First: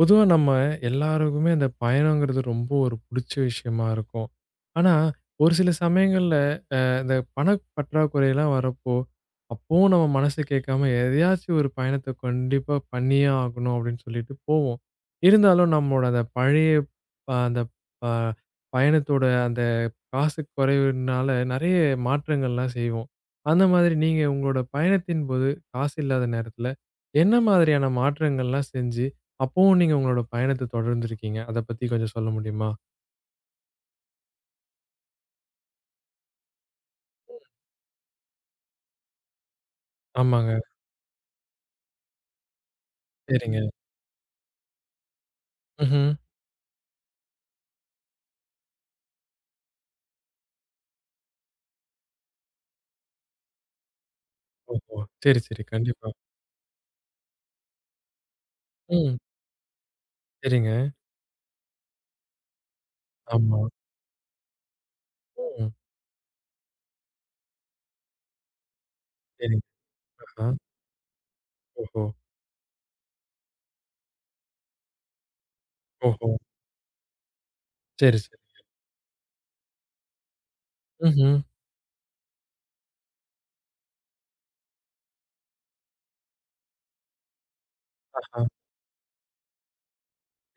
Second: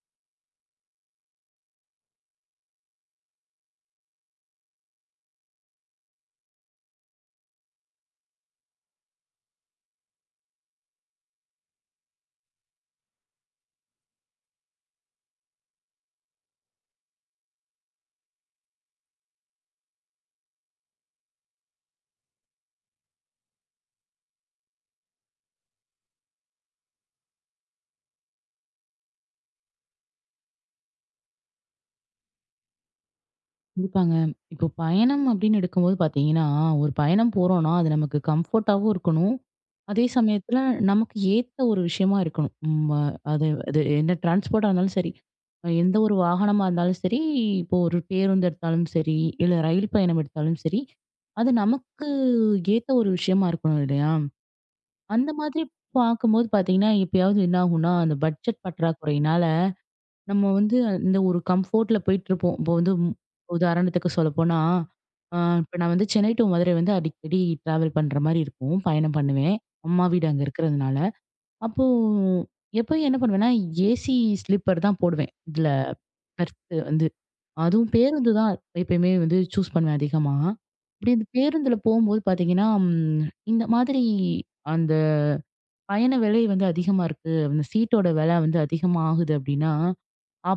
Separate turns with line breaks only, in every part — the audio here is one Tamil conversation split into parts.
பொதுவா நம்ம எல்லாருக்குமே அந்த பயணங்கிறது ரொம்ப ஒரு புடிச்ச விஷயமா இருக்கும். ஆனா, ஒரு சில சமயங்கள்ல இந்த பணப் பற்றாக்குறைலாம் வரப்போ, அப்பவும் நம்ம மனசு கேட்காம எதையாச்சும் ஒரு பயணத்த கண்டிப்பா பண்ணியே ஆகணும் அப்படின்னு சொல்லிட்டு போவோம். இருந்தாலும் நம்மோட அந்த பழைய அ அந்த அ பயணத்தோட அந்த காசு குறைவுனால நெறைய மாற்றங்கள்லாம் செய்வோம். அந்த மாதிரி நீங்க உங்களோட பயணத்தின் போது காசு இல்லாத நேரத்துல, என்ன மாதிரியான மாற்றங்கள்லாம் செஞ்சு, அப்பவும் நீங்க உங்களோட பயணத்த தொடர்ந்துருக்கீங்க? அத பத்தி கொஞ்சம் சொல்ல முடியுமா?
கண்டிப்பாங்க. இப்போ பயணம் அப்படின்னு எடுக்கும்போது பார்த்தீங்கன்னா, ஒரு பயணம் போறோம்னா, அது நமக்கு கம்ஃபர்ட்டாவும் இருக்கணும். அதே
ஆமாங்க.
சமயத்துல நமக்கு ஏத்த ஒரு விஷயமா இருக்கணும். ம் அ அது
சரிங்க.
அது என்ன டிரான்ஸ்போர்ட்டா இருந்தாலும் சரி, எந்த
ம்ஹ்ம்.
ஒரு வாகனமா இருந்தாலும் சரி, இப்போ ஒரு பேருந்து எடுத்தாலும் சரி, இல்ல ரயில் பயணம் எடுத்தாலும் சரி, அது நமக்கு ஏத்த ஒரு விஷயமா இருக்கணும் இல்லையா?
ஓஹோ!
அந்த
சரி,
மாதிரி
சரி. கண்டிப்பா.
பார்க்கும்போது பார்த்தீங்கன்னா, எப்பயாவது என்ன ஆகும்னா, அந்த பட்ஜெட்
ம்.
பற்றாக்குறையினால நம்ம வந்து
சரிங்க.
அந்த ஒரு கம்ஃபோர்ட்ல போயிட்டுருப்போம். இப்போ வந்து
ஆமா.
உதாரணத்துக்கு சொல்லப்போனா, அ
ம்.
இப்ப நான் வந்து சென்னை டூ மதுரை வந்து அடிக்கடி டிராவல் பண்ற மாரி இருக்கும். பயணம் பண்ணுவேன்.
சரிங்க.
அம்மா வீடு அங்க
ஆஹா.
இருக்கிறதுனால. அப்போ
ஓஹோ!
எப்பயும் என்ன பண்ணுவேன்னா, ஏசி ஸ்லீப்பர் தான் போடுவேன். இதுல
ஓஹோ!
பர்த் வந்து. அதுவும்
சரி,
பேருந்து
சரி.
தான் எப்பயுமே வந்து சூஸ் பண்ணுவேன் அதிகமா. இப்படி இந்த
ம்ஹ்ம்.
பேருந்துல போம்போது பார்த்தீங்கன்னா, இந்த மாதிரி அந்த பயண விலை வந்து அதிகமா இருக்கு. அந்த சீட்டோட விலை
ஆஹா.
வந்து அதிகமாகுது அப்படின்னா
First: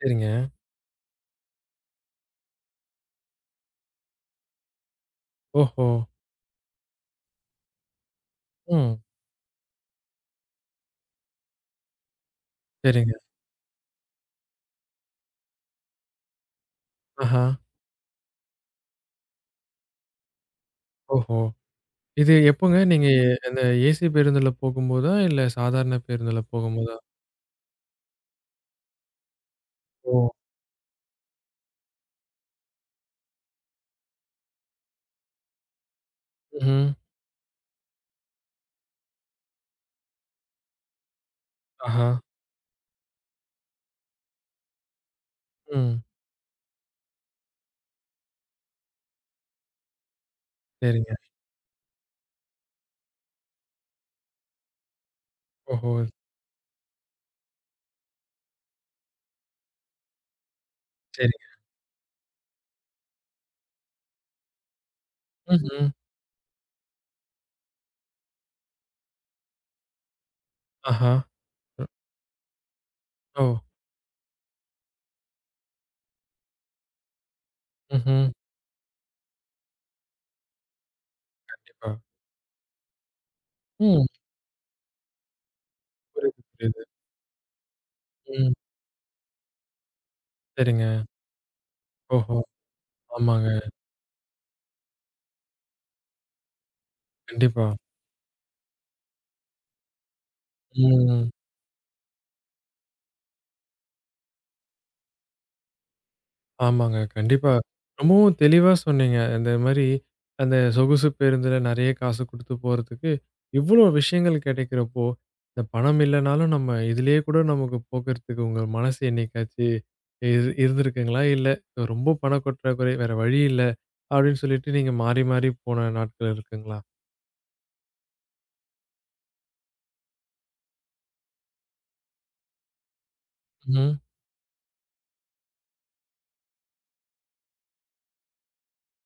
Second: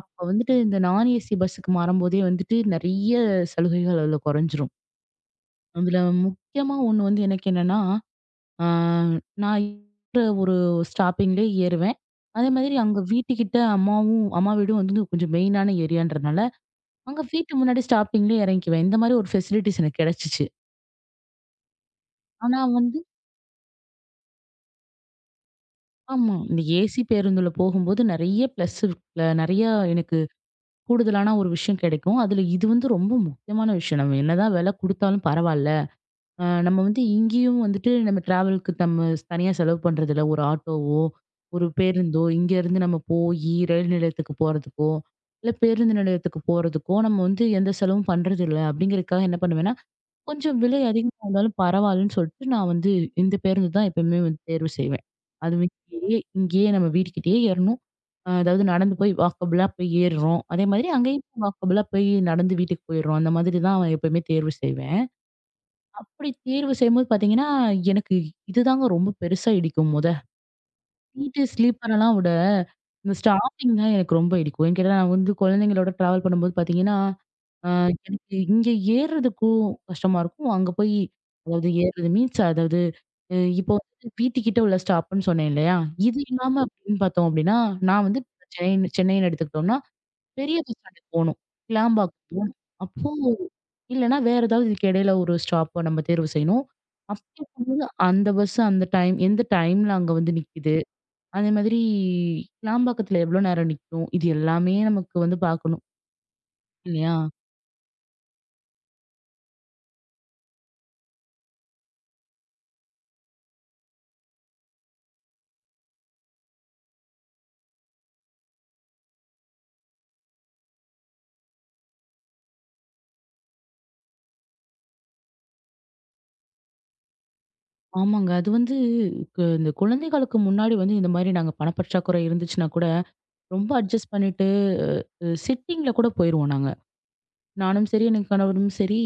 சரிங்க.
வந்துட்டு இந்த நான் ஏசி பஸ்ஸுக்கு மாறும்போதே வந்துட்டு நெறைய சலுகைகள் அதுல குறைஞ்சிரும்.
ஓஹோ!
அதுல முக்கியமா ஒண்ணு வந்து எனக்கு என்னன்னா, ஆ
ம்.
நான் இருக்கிற ஒரு ஸ்டாப்பிங்லயே ஏறுவேன். அதே மாதிரி அங்க
சரிங்க.
வீட்டுக்கிட்ட அம்மாவும் அம்மா வீடும் வந்து கொஞ்சம் மெயினான ஏரியான்றனால, அங்க
ஆஹா.
வீட்டு முன்னாடி ஸ்டாப்பிங்லயே இறங்கிக்குவேன். இந்த மாதிரி ஒரு ஃபெசிலிட்டிஸ் எனக்கு கிடைச்சுச்சு.
ஓஹோ! இது
ஆனா
எப்போங்க
வந்து
நீங்க அந்த ஏசி பேருந்துல போகும்போதா? இல்ல சாதாரண
ஆமா.
பேருந்துல
இந்த
போகும்போதா?
ஏசி பேருந்துல போகும்போது நெறைய பிளஸ் நெறைய எனக்கு
ஓ!
கூடுதலான ஒரு விஷயம் கிடைக்கும். அதுல இது வந்து ரொம்ப முக்கியமான விஷயம். நம்ம என்னதான் விலை குடுத்தாலும் பரவால்ல. நம்ம
ம்ஹ்ம்.
வந்து இங்கேயும் வந்துட்டு நம்ம டிராவலுக்கு நம்ம தனியா செலவு பண்றதில்ல. ஒரு ஆட்டோவோ, ஒரு
ஆஹா.
பேருந்தோ இங்கேருந்து நம்ம போயி ரயில் நிலையத்துக்கு போறதுக்கோ, இல்ல பேருந்து
ம்.
நிலையத்துக்கு போறதுக்கோ, நம்ம வந்து எந்த செலவும் பண்றதில்ல. அப்படிங்கிறதுக்காக என்ன பண்ணுவேன்னா, கொஞ்சம் விலை
சரிங்க.
அதிகமா இருந்தாலும் பரவாயில்லன்னு சொல்லிட்டு நான் வந்து இந்த பேருந்து தான் எப்பயுமே வந்து தேர்வு செய்வேன். அதுவும்
ஓஹோ!
இங்கேயே இங்கேயே நம்ம வீட்டுக்கிட்டேயே ஏறணும். அதாவது நடந்து போய் வாக்கபுளா போய் ஏறுறோம். அதே மாதிரி
சரிங்க.
அங்கேயும் வாக்கபுளா போய் நடந்து வீட்டுக்கு போயிடுறோம். அந்த மாதிரி தான் எப்பயுமே தேர்வு செய்வேன்.
ம்ஹ்ம்.
அப்படி தேர்வு செய்யும்போது பார்த்தீங்கன்னா, எனக்கு இதுதாங்க ரொம்ப பெருசா இடிக்கும் மொத.
ஆஹா.
நீட்டு, ஸ்லீப்பரெல்லாம் விட, இந்த
ஓ!
ஸ்டாப்பிங் தான் எனக்கு ரொம்ப இடிக்கும். ஏன்னு கேட்டா, நான் வந்து குழந்தைங்களோட ட்ராவல் பண்ணும்போது பார்த்தீங்கன்னா, அ
ம்ஹ்ம்.
எனக்கு இங்க ஏறுறதுக்கும் கஷ்டமா இருக்கும். அங்க போய் அதாவது
கண்டிப்பா.
ஏறுறது மீன்ஸ் அதாவது இப்போ
ம்.
வந்து வீட்டுக்கிட்ட உள்ள ஸ்டாப்புன்னு சொன்னேன் இல்லையா? இது
புரியுது,
இல்லாம
புரியுது.
அப்படின்னு பார்த்தோம் அப்படின்னா, நான் வந்து
ம்.
சென்னைன்னு எடுத்துக்கிட்டோம்னா, பெரிய பஸ்
சரிங்க.
ஸ்டாண்டுக்கு போணும். கிளாம்பாக்கம்
ஓஹோ!
போணும். அப்போ
ஆமாங்க.
இல்லன்னா, வேற ஏதாவது இதுக்கு இடையில ஒரு ஸ்டாப்ப நம்ம தேர்வு செய்யணும். அப்படி
கண்டிப்பா.
இருக்கும்போது அந்த பஸ் அந்த டைம் எந்த டைம்ல அங்க வந்து நிக்குது?
ம்.
அதே மாதிரி கிளாம்பாக்கத்துல எவ்வளோ நேரம் நிக்கும்? இது எல்லாமே நமக்கு வந்து பார்க்கணும்.
ஆமாங்க.
இல்லையா?
கண்டிப்பா. ரொம்பவும் தெளிவா சொன்னீங்க. இந்த மாரி அந்த சொகுசு பேருந்துல நெறைய காசு குடுத்து போறதுக்கு, இவ்ளோ விஷயங்கள் கெடைக்கிறப்போ, இந்த பணம் இல்லனாலும் நம்ம இதுலயே கூட நமக்கு போக்குறதுக்கு உங்க மனசு என்னைக்காச்சு இருந்திருக்குங்களா? இல்ல ரொம்ப பண பற்றாக்குறை வேற வழி இல்ல அப்படின்னு சொல்லிட்டு நீங்க மாறி மாறி போன நாட்கள் இருக்குங்களா?
ஆமாங்க. அது வந்து இந்த குழந்தைகளுக்கு முன்னாடி வந்து இந்த மாரி நாங்க பணப்பற்றாக்குறை இருந்துச்சுன்னா கூட, ரொம்ப
ம்.
அட்ஜஸ்ட் பண்ணிட்டு சிட்டிங்ல கூட போயிருவோம் நாங்க. நானும் சரி, என் கணவரும் சரி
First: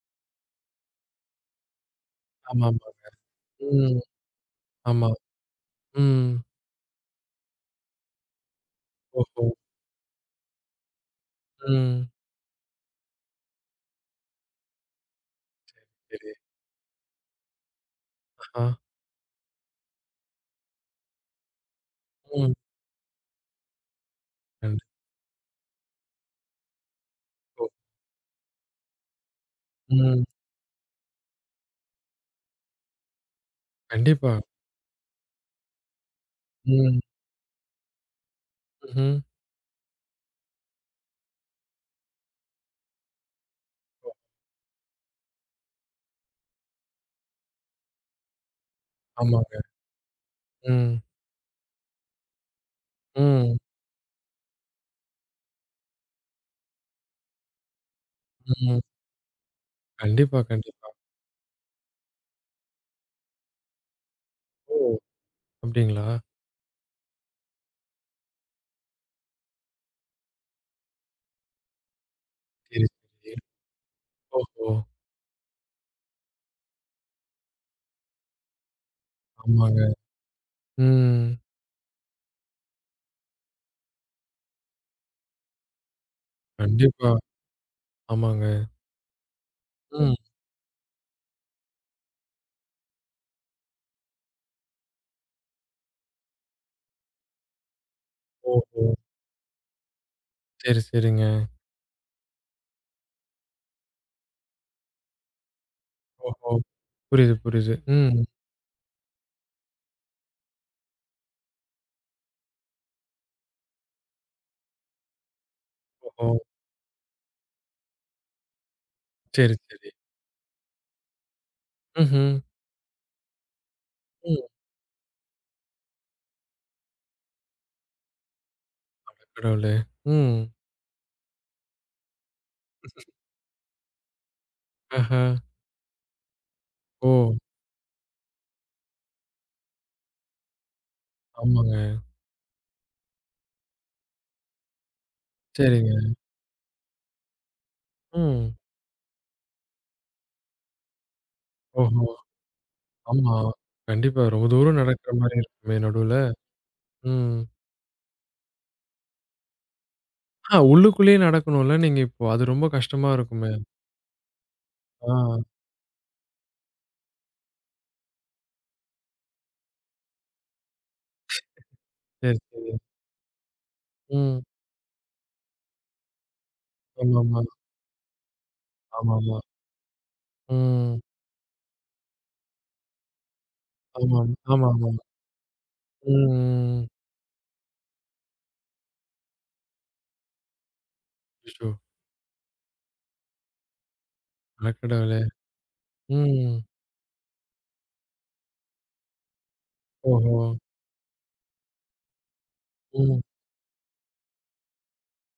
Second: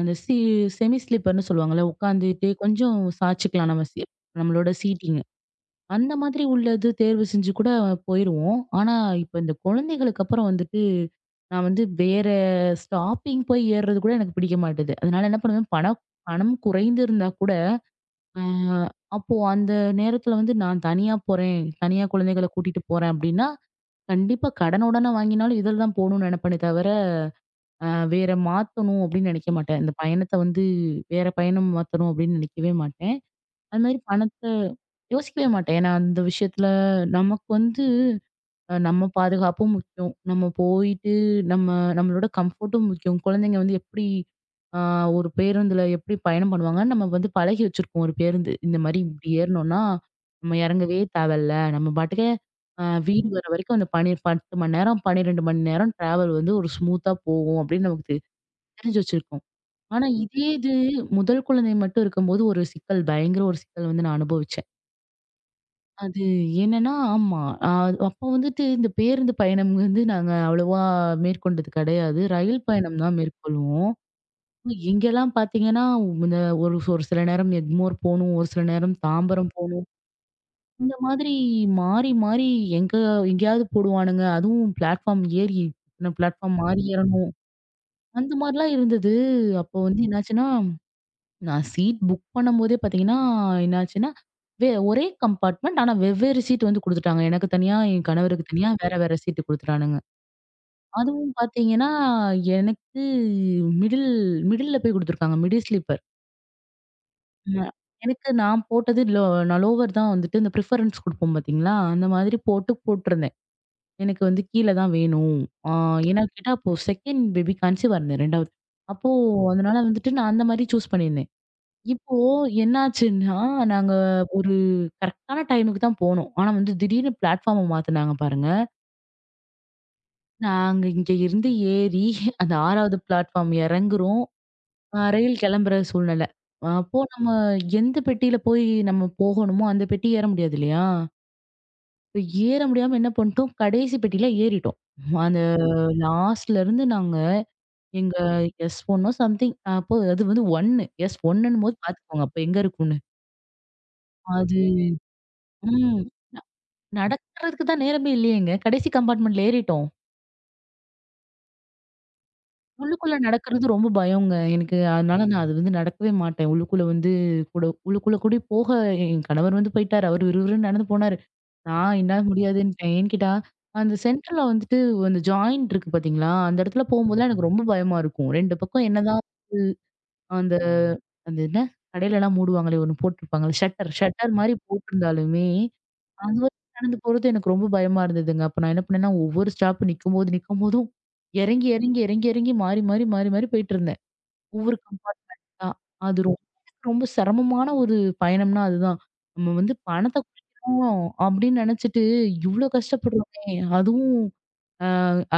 அந்த சி செமி ஸ்லீப்பர்ன்னு சொல்லுவாங்கல்ல. உட்காந்துட்டு
ஆமாமா.
கொஞ்சம் சாய்ச்சுக்கலாம்
ம்.
நம்மளோட
ஆமா.
சீட்டிங்க. அந்த
ம்.
மாதிரி உள்ளது தேர்வு செஞ்சு கூட போயிருவோம். ஆனா, இப்ப
ஓஹோ!
இந்த குழந்தைகளுக்கு அப்புறம் வந்துட்டு, நான் வந்து
ம்.
வேற ஸ்டாப்பிங் போய் ஏறுறது கூட எனக்கு பிடிக்க மாட்டேது. அதனால என்ன பண்ணுவேன், பணம்
சரி.
பணம் குறைந்து இருந்தா கூட, அ
ஆஹா.
அப்போ அந்த நேரத்துல வந்து நான் தனியா போறேன், தனியா குழந்தைகள
ம்.
கூட்டிட்டு போறேன் அப்படின்னா, கண்டிப்பா கடன்
கண்டிப்பா.
உடனே வாங்கினாலும் இதில தான் போணும்னு நினைப்பேனே தவிர, அ வேற மாத்தணும் அப்படின்னு நினைக்க மாட்டேன். இந்த
ம்.
பயணத்த வந்து வேற பயணம் மாத்தணும் அப்படின்னு நினைக்கவே மாட்டேன். அது மாரி
கண்டிப்பா.
பணத்த யோசிக்கவே மாட்டேன். ஏன்னா, அந்த விஷயத்துல
ம்.
நமக்கு வந்து நம்ம
ம்ஹ்ம்.
பாதுகாப்பும் முக்கியம். நம்ம போயிட்டு நம்ம நம்மளோட கம்ஃபோர்ட்டும் முக்கியம். குழந்தைங்க வந்து எப்படி ஆ ஒரு பேருந்துல எப்படி பயணம் பண்ணுவாங்கன்னு நம்ம வந்து பழகி வச்சிருக்கோம் ஒரு பேருந்து. இந்த மாரி இப்படி
ஆமாங்க.
ஏறணும்னா, நம்ம இறங்கவே
ம்.
தேவையில்ல. நம்ம பாட்டுக்கு வீடு வர
ம்.
வரைக்கும் அந்த பனி 10 மணி நேரம், 12 மணி நேரம் ட்ராவல் வந்து ஒரு ஸ்மூத்தா போகும் அப்படின்னு நமக்கு
ம்.
தெரிஞ்சு வச்சிருக்கோம். ஆனா,
கண்டிப்பா,
இதே
கண்டிப்பா.
முதல் குழந்தை மட்டும் இருக்கும்போது ஒரு சிக்கல், பயங்கர ஒரு சிக்கல் வந்து நான் அனுபவிச்சேன்.
ஓ! அப்டிங்களா?
அது என்னன்னா ஆமா. அ அப்போ வந்துட்டு இந்த பேருந்து பயணம் வந்து நாங்க அவ்வளவா மேற்கொண்டது கிடையாது. ரயில்
சரி,
பயணம் தான்
சரி.
மேற்கொள்வோம்.
ஓஹோ!
இங்கெல்லாம் பார்த்தீங்கன்னா, இந்த ஒரு ஒரு சில நேரம் எக்மோர் போணும், ஒரு சில நேரம் தாம்பரம் போணும்.
ஆமாங்க.
இந்த மாதிரி
ம்.
மாறி மாறி எங்க எங்கேயாவது போடுவானுங்க. அதுவும் பிளாட்ஃபார்ம் ஏறி பிளாட்ஃபார்ம் மாறி
கண்டிப்பா.
ஏறணும். அந்த
ஆமாங்க.
மாரிலாம் இருந்தது. அப்போ வந்து
ம்.
என்னாச்சுன்னா நான் சீட் புக் பண்ணும்போதே பார்த்தீங்கன்னா, என்னாச்சுன்னா, ஒரே கம்பார்ட்மெண்ட். ஆனா வெவ்வேறு சீட் வந்து குடுத்துட்டாங்க. எனக்கு தனியா, என் கணவருக்கு தனியா
ஓஹோ!
வேற, வேற சீட்டு குடுத்துட்டானுங்க.
சரி, சரிங்க.
அதுவும் பார்த்தீங்கன்னா, எனக்கு மிடில் மிடில்ல போய் குடுத்துருக்காங்க. Middle sleeper.
ஓஹோ! புரியுது,
ந
புரியுது. ம்.
எனக்கு நான் போட்டது லோ நான் லோவர் தான் வந்துட்டு இந்த ப்ரிஃபரன்ஸ் குடுப்போம் பார்த்தீங்களா? அந்த மாதிரி போட்டு போட்டிருந்தேன். எனக்கு வந்து கீழ தான் வேணும். ஆ ஏன்னா
ஓஹோ!
கேட்டா, அப்போ செகண்ட் பேபி கன்சீவா இருந்தேன் 2வது. அப்போ
சரி,
அதனால
சரி.
வந்துட்டு நான் அந்த மாரி சூஸ் பண்ணியிருந்தேன். இப்போ
ம்ஹ்ம்.
என்னாச்சுன்னா, நாங்க
ம்.
ஒரு கரெக்ட்டான டைமுக்கு தான் போனோம். ஆனா வந்து திடீர்னு பிளாட்ஃபார்ம மாத்துனாங்க பாருங்க.
அட கடவுளே! ம்.
நாங்க இங்க இருந்து ஏறி அந்த 6வது பிளாட்ஃபார்ம் இறங்குறோம்.
ஆஹா!
ரயில் கிளம்புற சூழ்நிலை. அப்போ
ஓ!
நம்ம எந்த பெட்டியில போய் போகணுமோ, அந்த பெட்டி ஏற முடியாது இல்லையா?
ஆமாங்க.
இப்ப ஏற முடியாம என்ன பண்ணிட்டோம், கடைசி பெட்டியில ஏறிட்டோம். அந்த
சரிங்க.
லாஸ்ட்ல இருந்து நாங்க எங்க
ம்.
எஸ் ஒன்னோ சம்திங் அப்போ அது வந்து 1 எஸ் 1ன்னும் போது
ஓஹோ!
பார்த்துக்கோங்க அப்ப எங்க இருக்கும்னு.
ஆமா. கண்டிப்பா. ரொம்ப
அது
தூரம் நடக்குற மாரி இருக்குமே
ம்.
நடுவுல. ம்.
நடக்கிறதுக்கு தான் நேரமே இல்லையேங்க. கடைசி கம்பார்ட்மெண்ட்ல ஏறிட்டோம்.
உள்ளுக்குள்ளேயே நடக்கணும்ல நீங்க இப்போ. அது ரொம்ப கஷ்டமா
உள்ளுக்குள்ள
இருக்குமே!
நடக்கிறது ரொம்ப பயம்ங்க எனக்கு.
ஆ
அதனால நான் அது வந்து நடக்கவே மாட்டேன். உள்ளுக்குள்ள வந்து கூட உள்ளுக்குள்ள கூடி போக என் கணவர் வந்து போயிட்டாரு. அவரு விறுவிறுன்னு நடந்து போனாரு. நான் என்னால
சரி, சரி.
முடியாதுன்ட்டேன். ஏன்னு கேட்டா, அந்த
ம்.
சென்டர்ல வந்துட்டு அந்த ஜாயிண்ட் இருக்கு பார்த்தீங்களா? அந்த இடத்துல போம்போதெல்லாம்
ஆமாமா.
எனக்கு ரொம்ப பயமா இருக்கும். 2 பக்கம் என்னதான்
ஆமாமா.
அந்த
ம்.
அந்த என்ன கடையிலலாம் மூடுவாங்களே ஒண்ணு போட்டுருப்பாங்கல்ல ஷட்டர்
ஆமாமா.
ஷட்டர் மாரி
ஆமாமா.
போட்டிருந்தாலுமே
ம்,
அங்க வரைக்கும்
ம்.
நடந்து போறது எனக்கு ரொம்ப பயமா இருந்ததுங்க. அப்ப நான் என்ன பண்ணேன்னா, ஒவ்வொரு ஸ்டாப் நிக்கும்போது, நிக்கும்போதும் இறங்கி,
அச்சச்சோ!
இறங்கி, இறங்கி, இறங்கி மாறி, மாறி, மாறி, மாறி போயிட்டுருந்தேன். ஒவ்வொரு
அடக்கடவுளே!
கம்பார்ட்மெண்ட்டா. அது ரொம்ப
ம்.
ரொம்ப சிரமமான ஒரு பயணம்னா அதுதான். நம்ம வந்து பணத்த
ஓஹோ!
குறைக்கணும் அப்படின்னு நெனச்சுட்டு, இவ்ளோ
ம்.
கஷ்டப்படுறோமே! அதுவும் அ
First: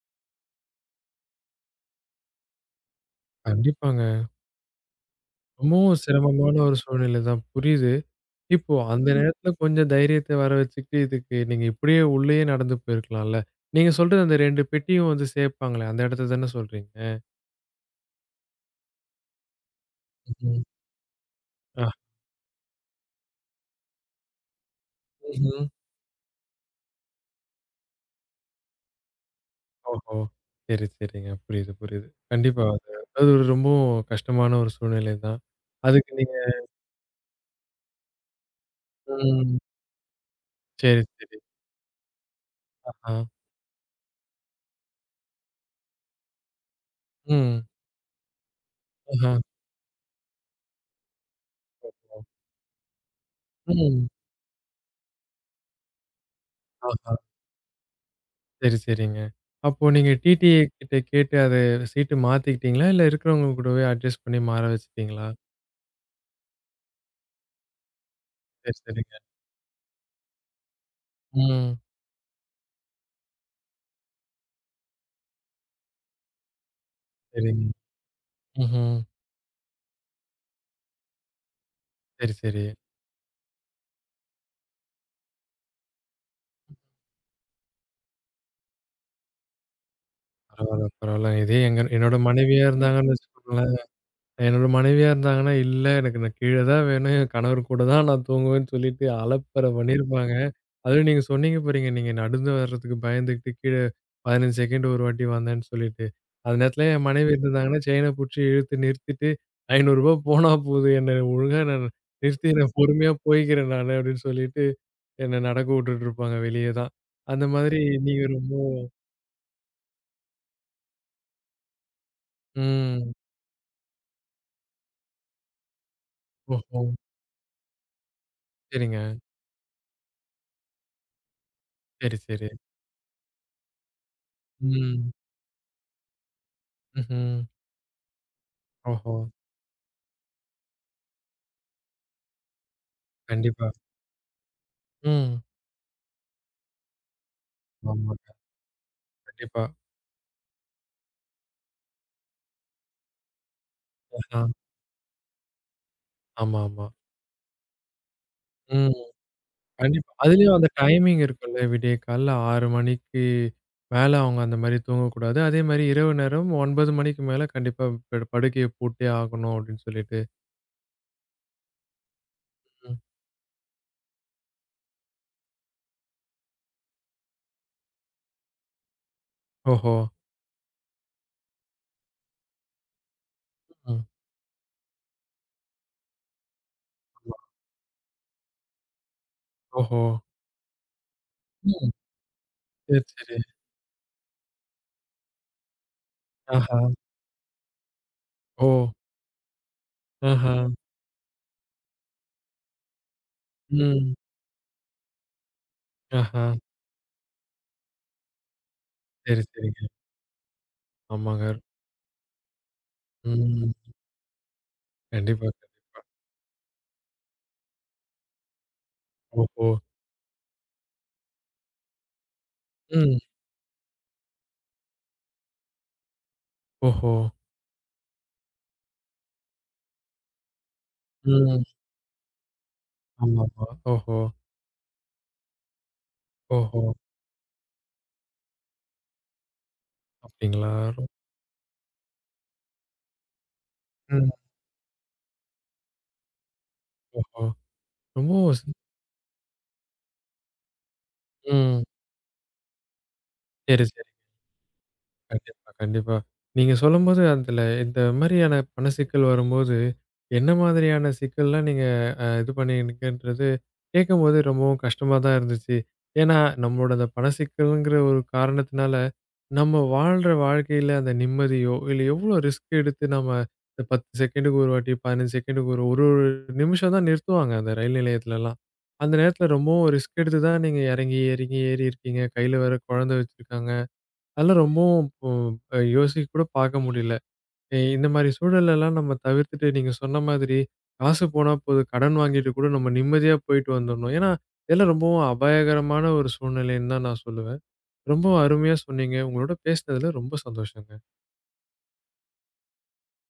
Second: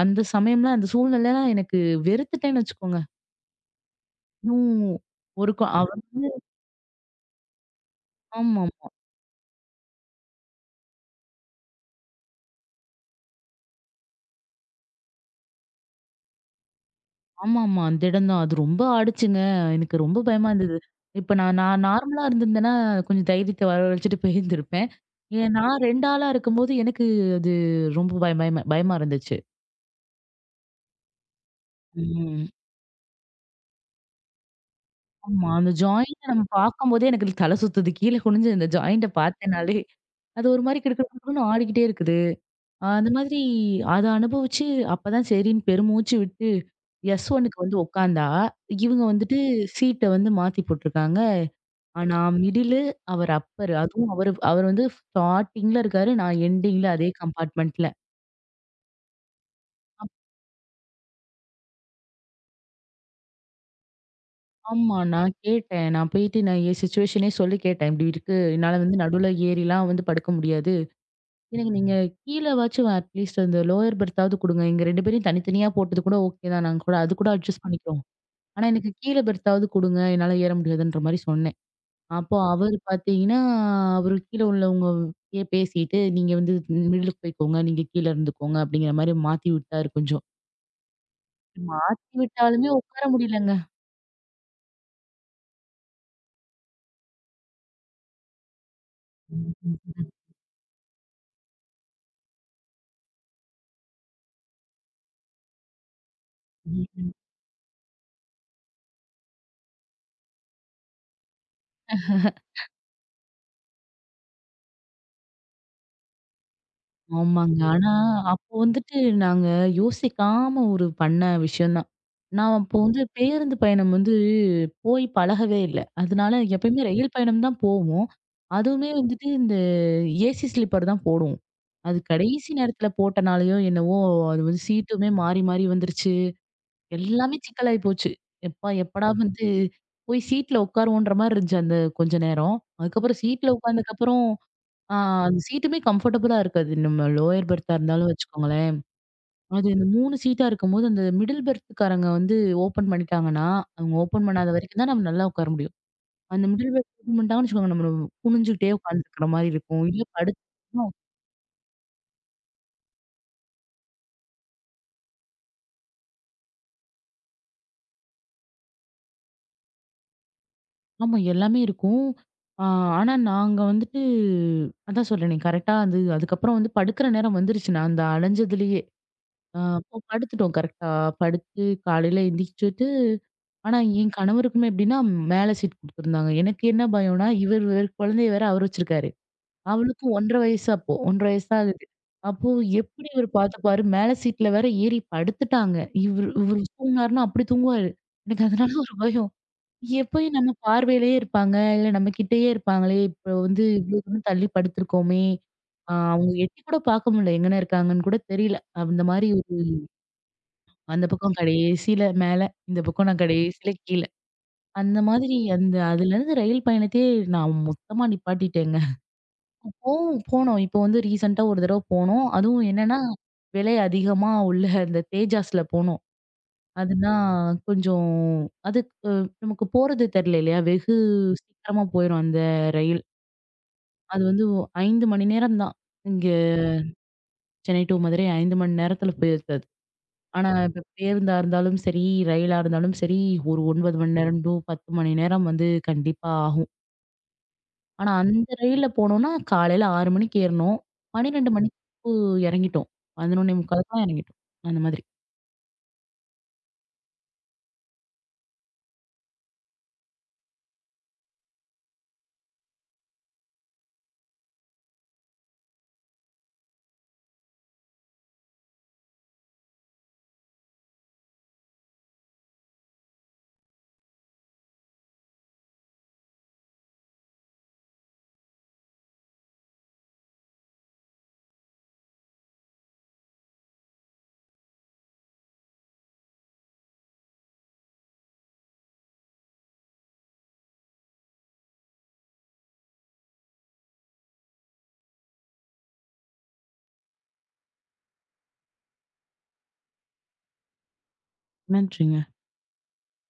அந்த சமயம்லாம் அந்த சூழ்நிலைலாம் எனக்கு வெறுத்துட்டேன்னு வச்சுக்கோங்க.
கண்டிப்பாங்க.
இன்னும் ஒரு க அவ
ரொம்பவும்
வந்து
சிரமமான ஒரு சூழ்நிலை தான் புரியுது.
ஆமா.
இப்போ அந்த நேரத்துல கொஞ்சம் தைரியத்த வர வச்சுக்கிட்டு, இதுக்கு நீங்க இப்படியே உள்ளயே நடந்து போயிருக்கலாம்ல. நீங்க சொல்றது அந்த 2 பெட்டியும் வந்து சேர்ப்பாங்களே, அந்த இடத்த தானே சொல்றீங்க?
ஆமாமா. அந்த இடம் தான். அது ரொம்ப ஆடுச்சுங்க. எனக்கு ரொம்ப பயமா
ம்ஹ்ம்.
இருந்தது. இப்ப நான் நான்
ஆ.
நார்மலா இருந்திருந்தேன்னா, கொஞ்சம் தைரியத்த வரவழைச்சுட்டு போயிருந்திருப்பேன்.
ம்ஹ்ம்.
நான் 2 ஆளா இருக்கும்போது எனக்கு அது ரொம்ப பயமா பயமா இருந்துச்சு.
ஓஹோ! சரி, சரிங்க. புரியுது, புரியுது.
ம்.
கண்டிப்பா. அது அது ஒரு ரொம்பவும் கஷ்டமான ஒரு சூழ்நிலை தான்.
ஆமா. அந்த
அதுக்கு
ஜாயிண்ட்ட
நீங்க
நம்ம பார்க்கும்போதே எனக்கு தலை சுத்துது. கீழ குனிஞ்சு அந்த ஜாயிண்ட்ட
ம்.
பார்த்தேனாலே, அது ஒரு மாரி கிடு
சரி,
கிடு
சரி.
கிடுன்னு ஆடிக்கிட்டே இருக்குது. அந்த
ஆஹா.
மாதிரி அத அனுபவிச்சு, அப்பதான் சரின்னு பெருமூச்சு விட்டு எஸ்
ம்.
ஒன்னுக்கு வந்து உட்காந்தா, இவங்க
ஆஹா.
வந்துட்டு சீட்ட வந்து மாத்தி போட்டுருக்காங்க.
ஓஹோ!
நான் மிடிலு, அவர் அப்பரு.
ம்.
அதுவும் அவர் வந்து ஸ்டார்ட்டிங்ல இருக்காரு. நான் எண்டிங்ல அதே
ஆஹா.
கம்பார்ட்மெண்ட்ல.
சரி, சரிங்க. அப்போ நீங்க டிடிஏ கிட்ட கேட்டு அத சீட்டு மாத்திக்கிட்டீங்களா? இல்ல இருக்கிறவங்க கூடவே அட்ஜஸ்ட் பண்ணி மாற
ஆமா.
வச்சுட்டீங்களா?
நான் கேட்டேன். நான் போயிட்டு என் சிச்சுவேஷனே சொல்லி கேட்டேன். "இப்படி இருக்கு.
சரி,
என்னால வந்து
சரிங்க.
நடுவுல ஏறிலாம் வந்து படுக்க முடியாது. எனக்கு
ம்.
நீங்க கீழவாச்சும் அட்லீஸ்ட் அந்த லோயர் பெர்த்தாவது குடுங்க. எங்க 2 பேரையும் தனித்தனியா போட்டது கூட ஓகே தான். நாங்க கூட அது கூட
சரிங்க.
அட்ஜஸ்ட் பண்ணிக்கிறோம். ஆனா எனக்கு
ம்ஹ்ம்.
கீழ பெர்த்தாவது குடுங்க. என்னால ஏற முடியாதுன்ற மாரி சொன்னேன்."
சரி,
அப்போ
சரி.
அவரு பார்த்தீங்கன்னா, கீழ உள்ளவங்க கிட்ட பேசிட்டு, "நீங்க வந்து மிடிலுக்கு போய்க்கோங்க. நீங்க கீழ இருந்துக்கோங்க." அப்படிங்கிற மாரி மாத்தி விட்டாரு கொஞ்சம்.
பரவால்ல, பரவால்ல. இதே எங்க
மாத்தி
என்னோட மனைவியா
விட்டாலுமே உட்கார
இருந்தாங்கன்னு
முடியலங்க.
வச்சுக்கோங்களேன் என்னோட மனைவியா இருந்தாங்கன்னா, "இல்ல எனக்கு நான் கீழ தான் வேணும். என் கணவர் கூட தான் நான் தூங்குவேன்னு" சொல்லிட்டு அலப்பற பண்ணியிருப்பாங்க. அதுவும் நீங்க சொன்னீங்க பாருங்க, நீங்க நடந்து வர்றதுக்கு பயந்துகிட்டு கீழ 15 செகண்ட் ஒரு வாட்டி வந்தேன்னு சொல்லிட்டு. அந்த நேரத்துல என் மனைவி இருந்திருந்தாங்கன்னா, செயின புடிச்சு இழுத்து நிறுத்திட்டு, "ரூ. 500 போனா போது, என்ன ஒழுங்கா நான் நிறுத்தி நான் பொறுமையா போய்க்கிறேன் நானு" அப்படின்னு சொல்லிட்டு என்ன நடக்க விட்டுட்டு இருப்பாங்க வெளிய தான். அந்த
ஆமாங்க.
மாதிரி
ஆனா,
நீங்க ரொம்ப
அப்போ வந்துட்டு நாங்க யோசிக்காம ஒரு பண்ண விஷயம் தான். நான் அப்போ வந்து
ம்.
பேருந்து பயணம் வந்து போய் பழகவே இல்ல. அதனால
ஓஹோ!
எப்பயுமே ரயில் பயணம் தான் போவோம். அதுவுமே
சரிங்க.
வந்துட்டு இந்த ஏசி ஸ்லீப்பர் தான் போடுவோம். அது
சரி, சரி.
கடைசி நேரத்துல போட்டனாலயோ என்னவோ, அது வந்து சீட்டுமே
ம்.
மாறி மாறி வந்துருச்சு. எல்லாமே
ம்ஹ்ம்.
சிக்கலாயி போச்சு. எப்பா எப்படா
ஓஹோ!
வந்து போய் சீட்ல உட்காருவோன்ற மாரி இருந்துச்சு அந்த கொஞ்ச நேரம். அதுக்கப்புறம் சீட்ல
கண்டிப்பா.
உட்கார்ந்ததுக்கப்புறம் ஆ அந்த
ம்.
சீட்டுமே கம்ஃபர்டபுளா இருக்காது. நம்ம லோயர் பெர்த்தா இருந்தாலும்
ஆமாங்க.
வச்சுக்கோங்களேன்.
கண்டிப்பா.
அது இந்த 3 சீட்டா இருக்கும்போது, அந்த மிடில் பெர்த்துக்காரங்க வந்து ஓப்பன் பண்ணிட்டாங்கன்னா, அவங்க ஓப்பன்
ஆஹா.
பண்ணாத வரைக்கும் தான் நம்ம நல்லா உட்கார முடியும். அந்த
ஆமா,
மிடில்
ஆமா.
பெர்த் ஓப்பன் பண்ணிட்டாங்கன்னு வச்சுக்கோங்க, நம்ம குனிஞ்சுகிட்டே
ம்.
உட்காந்துருக்கிற மாரி இருக்கும். இல்ல
கண்டிப்பா.
படுத்து
அதுலயும் அந்த டைமிங் இருக்குல்ல. விடிய காலைல 6 மணிக்கு மேல அவங்க அந்த மாரி தூங்கக்கூடாது. அதே மாரி இரவு நேரம் 9 மணிக்கு மேல கண்டிப்பா படு படுக்கைய பூட்டியே ஆகணும் அப்படின்னு சொல்லிட்டு.
ஆமா எல்லாமே இருக்கும். ஆ
ம்.
ஆனா நாங்க வந்துட்டு அதான் சொல்றேனே கரெக்ட்டா அதுக்கப்புறம் வந்து படுக்கிற நேரம் வந்துருச்சு. நான் அந்த அலைஞ்சதுலயே
ஓஹோ!
அப்போ படுத்துட்டோம் கரெக்ட்டா. படுத்து காலையில எந்திரிச்சுட்டு ஆனா
ம்.
என் கணவருக்குமே எப்படின்னா, மேல சீட் குடுத்துருந்தாங்க. எனக்கு என்ன பயம்னா,
ஆமா.
இவர் வேற குழந்தைய வேற அவர் வச்சிருக்காரு.
ஓஹோ!
அவளுக்கும் 1½ வயசு அப்போ. 1½ வயசு தான் ஆகுது.
ம்.
அப்போ
சரி,
எப்படி இவர்
சரி.
பார்த்துப்பாரு, மேல சீட்ல வேற ஏறி படுத்துட்டாங்க. இவரு இவரு
ஆஹா.
தூங்குனாருன்னா அப்படி தூங்குவாரு. எனக்கு
ஓ!
அதனால ஒரு பயம். எப்பயும் நம்ம
ஆஹா.
பார்வையிலேயே இருப்பாங்க, இல்ல நம்ம கிட்டயே இருப்பாங்களே, இப்போ வந்து இவ்வளோ
ம்.
தூரம் தள்ளி படுத்துருக்கோமே, அவங்க
ஆஹா.
எட்டி கூட பார்க்க முடியல. எங்கன இருக்காங்கன்னு கூட தெரியல. அந்த மாரி
சரி, சரிங்க.
அந்த பக்கம்
ஆமாங்க.
கடைசியில மேல, இந்த பக்கம் நான் கடைசியில
ம்.
கீழ. அந்த மாதிரி
கண்டிப்பா.
அதுலேருந்து ரயில் பயணத்தையே நான் மொத்தமா நிப்பாட்டிட்டேங்க.
ஓஹோ!
போவோம் போனோம். இப்போ வந்து ரீசென்ட்டா ஒரு தடவ போனோம். அதுவும் என்னன்னா,
ம்.
விலை அதிகமா உள்ள அந்த தேஜாஸ்ல போனோம். அதுனா
ஓஹோ!
கொஞ்சம் அதுக்கு நமக்கு போறது தெரியல இல்லையா? வெகு
ம்.
சீக்கிரமா போயிரும் அந்த ரயில்.
ஆமாமா. ஓஹோ!
அது வந்து 5 மணி நேரம் தான். இங்க
ஓஹோ!
சென்னை டூ மதுரை 5 மணி நேரத்தில போயிருது. ஆனா,
அப்டிங்களா?
இப்ப பேருந்தா இருந்தாலும் சரி, ரயிலா இருந்தாலும் சரி, ஒரு 9 மணி
ம்.
நேரம் டூ 10 மணி நேரம் வந்து கண்டிப்பா ஆகும்.
ஓஹோ!
ஆனா, அந்த
ரொம்பவும் ஸ்
ரயில்ல போனோம்னா காலையில 6 மணிக்கு ஏறுனோம். 12
ம்.
மணிக்கு இறங்கிட்டோம்.
சரி,
11:45க்கு
சரி.
தான் இறங்கிட்டோம். அந்த மாதிரி.
கண்டிப்பா, கண்டிப்பா. நீங்க சொல்லும்போது அதுல இந்த மாரியான பண சிக்கல் வரும்போது, என்ன மாதிரியான சிக்கல்லாம் நீங்க இது பண்ணியிருக்கன்றது கேட்கும்போது ரொம்பவும் கஷ்டமா தான் இருந்துச்சு. ஏன்னா, நம்மளோட அந்த பண சிக்கல்ங்கிற ஒரு காரணத்தினால நம்ம வாழ்ற வாழ்க்கையில அந்த நிம்மதியோ, இல்ல எவ்ளோ ரிஸ்க் எடுத்து நம்ம இந்த 10 செகண்டுக்கு ஒரு வாட்டி, 15 செகண்டுக்கு ஒரு ஒரு ஒரு நிமிஷம் தான் நிறுத்துவாங்க அந்த ரயில் நிலையத்துலலாம். அந்த நேரத்துல ரொம்பவும் ரிஸ்க் எடுத்து தான் நீங்க இறங்கி, இறங்கி ஏறி இருக்கீங்க. கையில வேற குழந்தை வச்சிருக்காங்க. அதெல்லாம் ரொம்பவும் இப்போ யோசிக்க கூட பாக்க முடியல. இந்த மாரி சூழலெல்லாம் நம்ம தவிர்த்துட்டு நீங்க சொன்ன மாதிரி காசு போனா போதும், கடன் வாங்கிட்டு கூட நம்ம நிம்மதியா போயிட்டு வந்துரணும். ஏன்னா, இதெல்லாம் ரொம்பவும் அபாயகரமான ஒரு சூழ்நிலைன்னு தான் நான் சொல்லுவேன். ரொம்ப அருமையா சொன்னீங்க. உங்களோட பேசினதுல ரொம்ப சந்தோஷங்க.
நன்றி.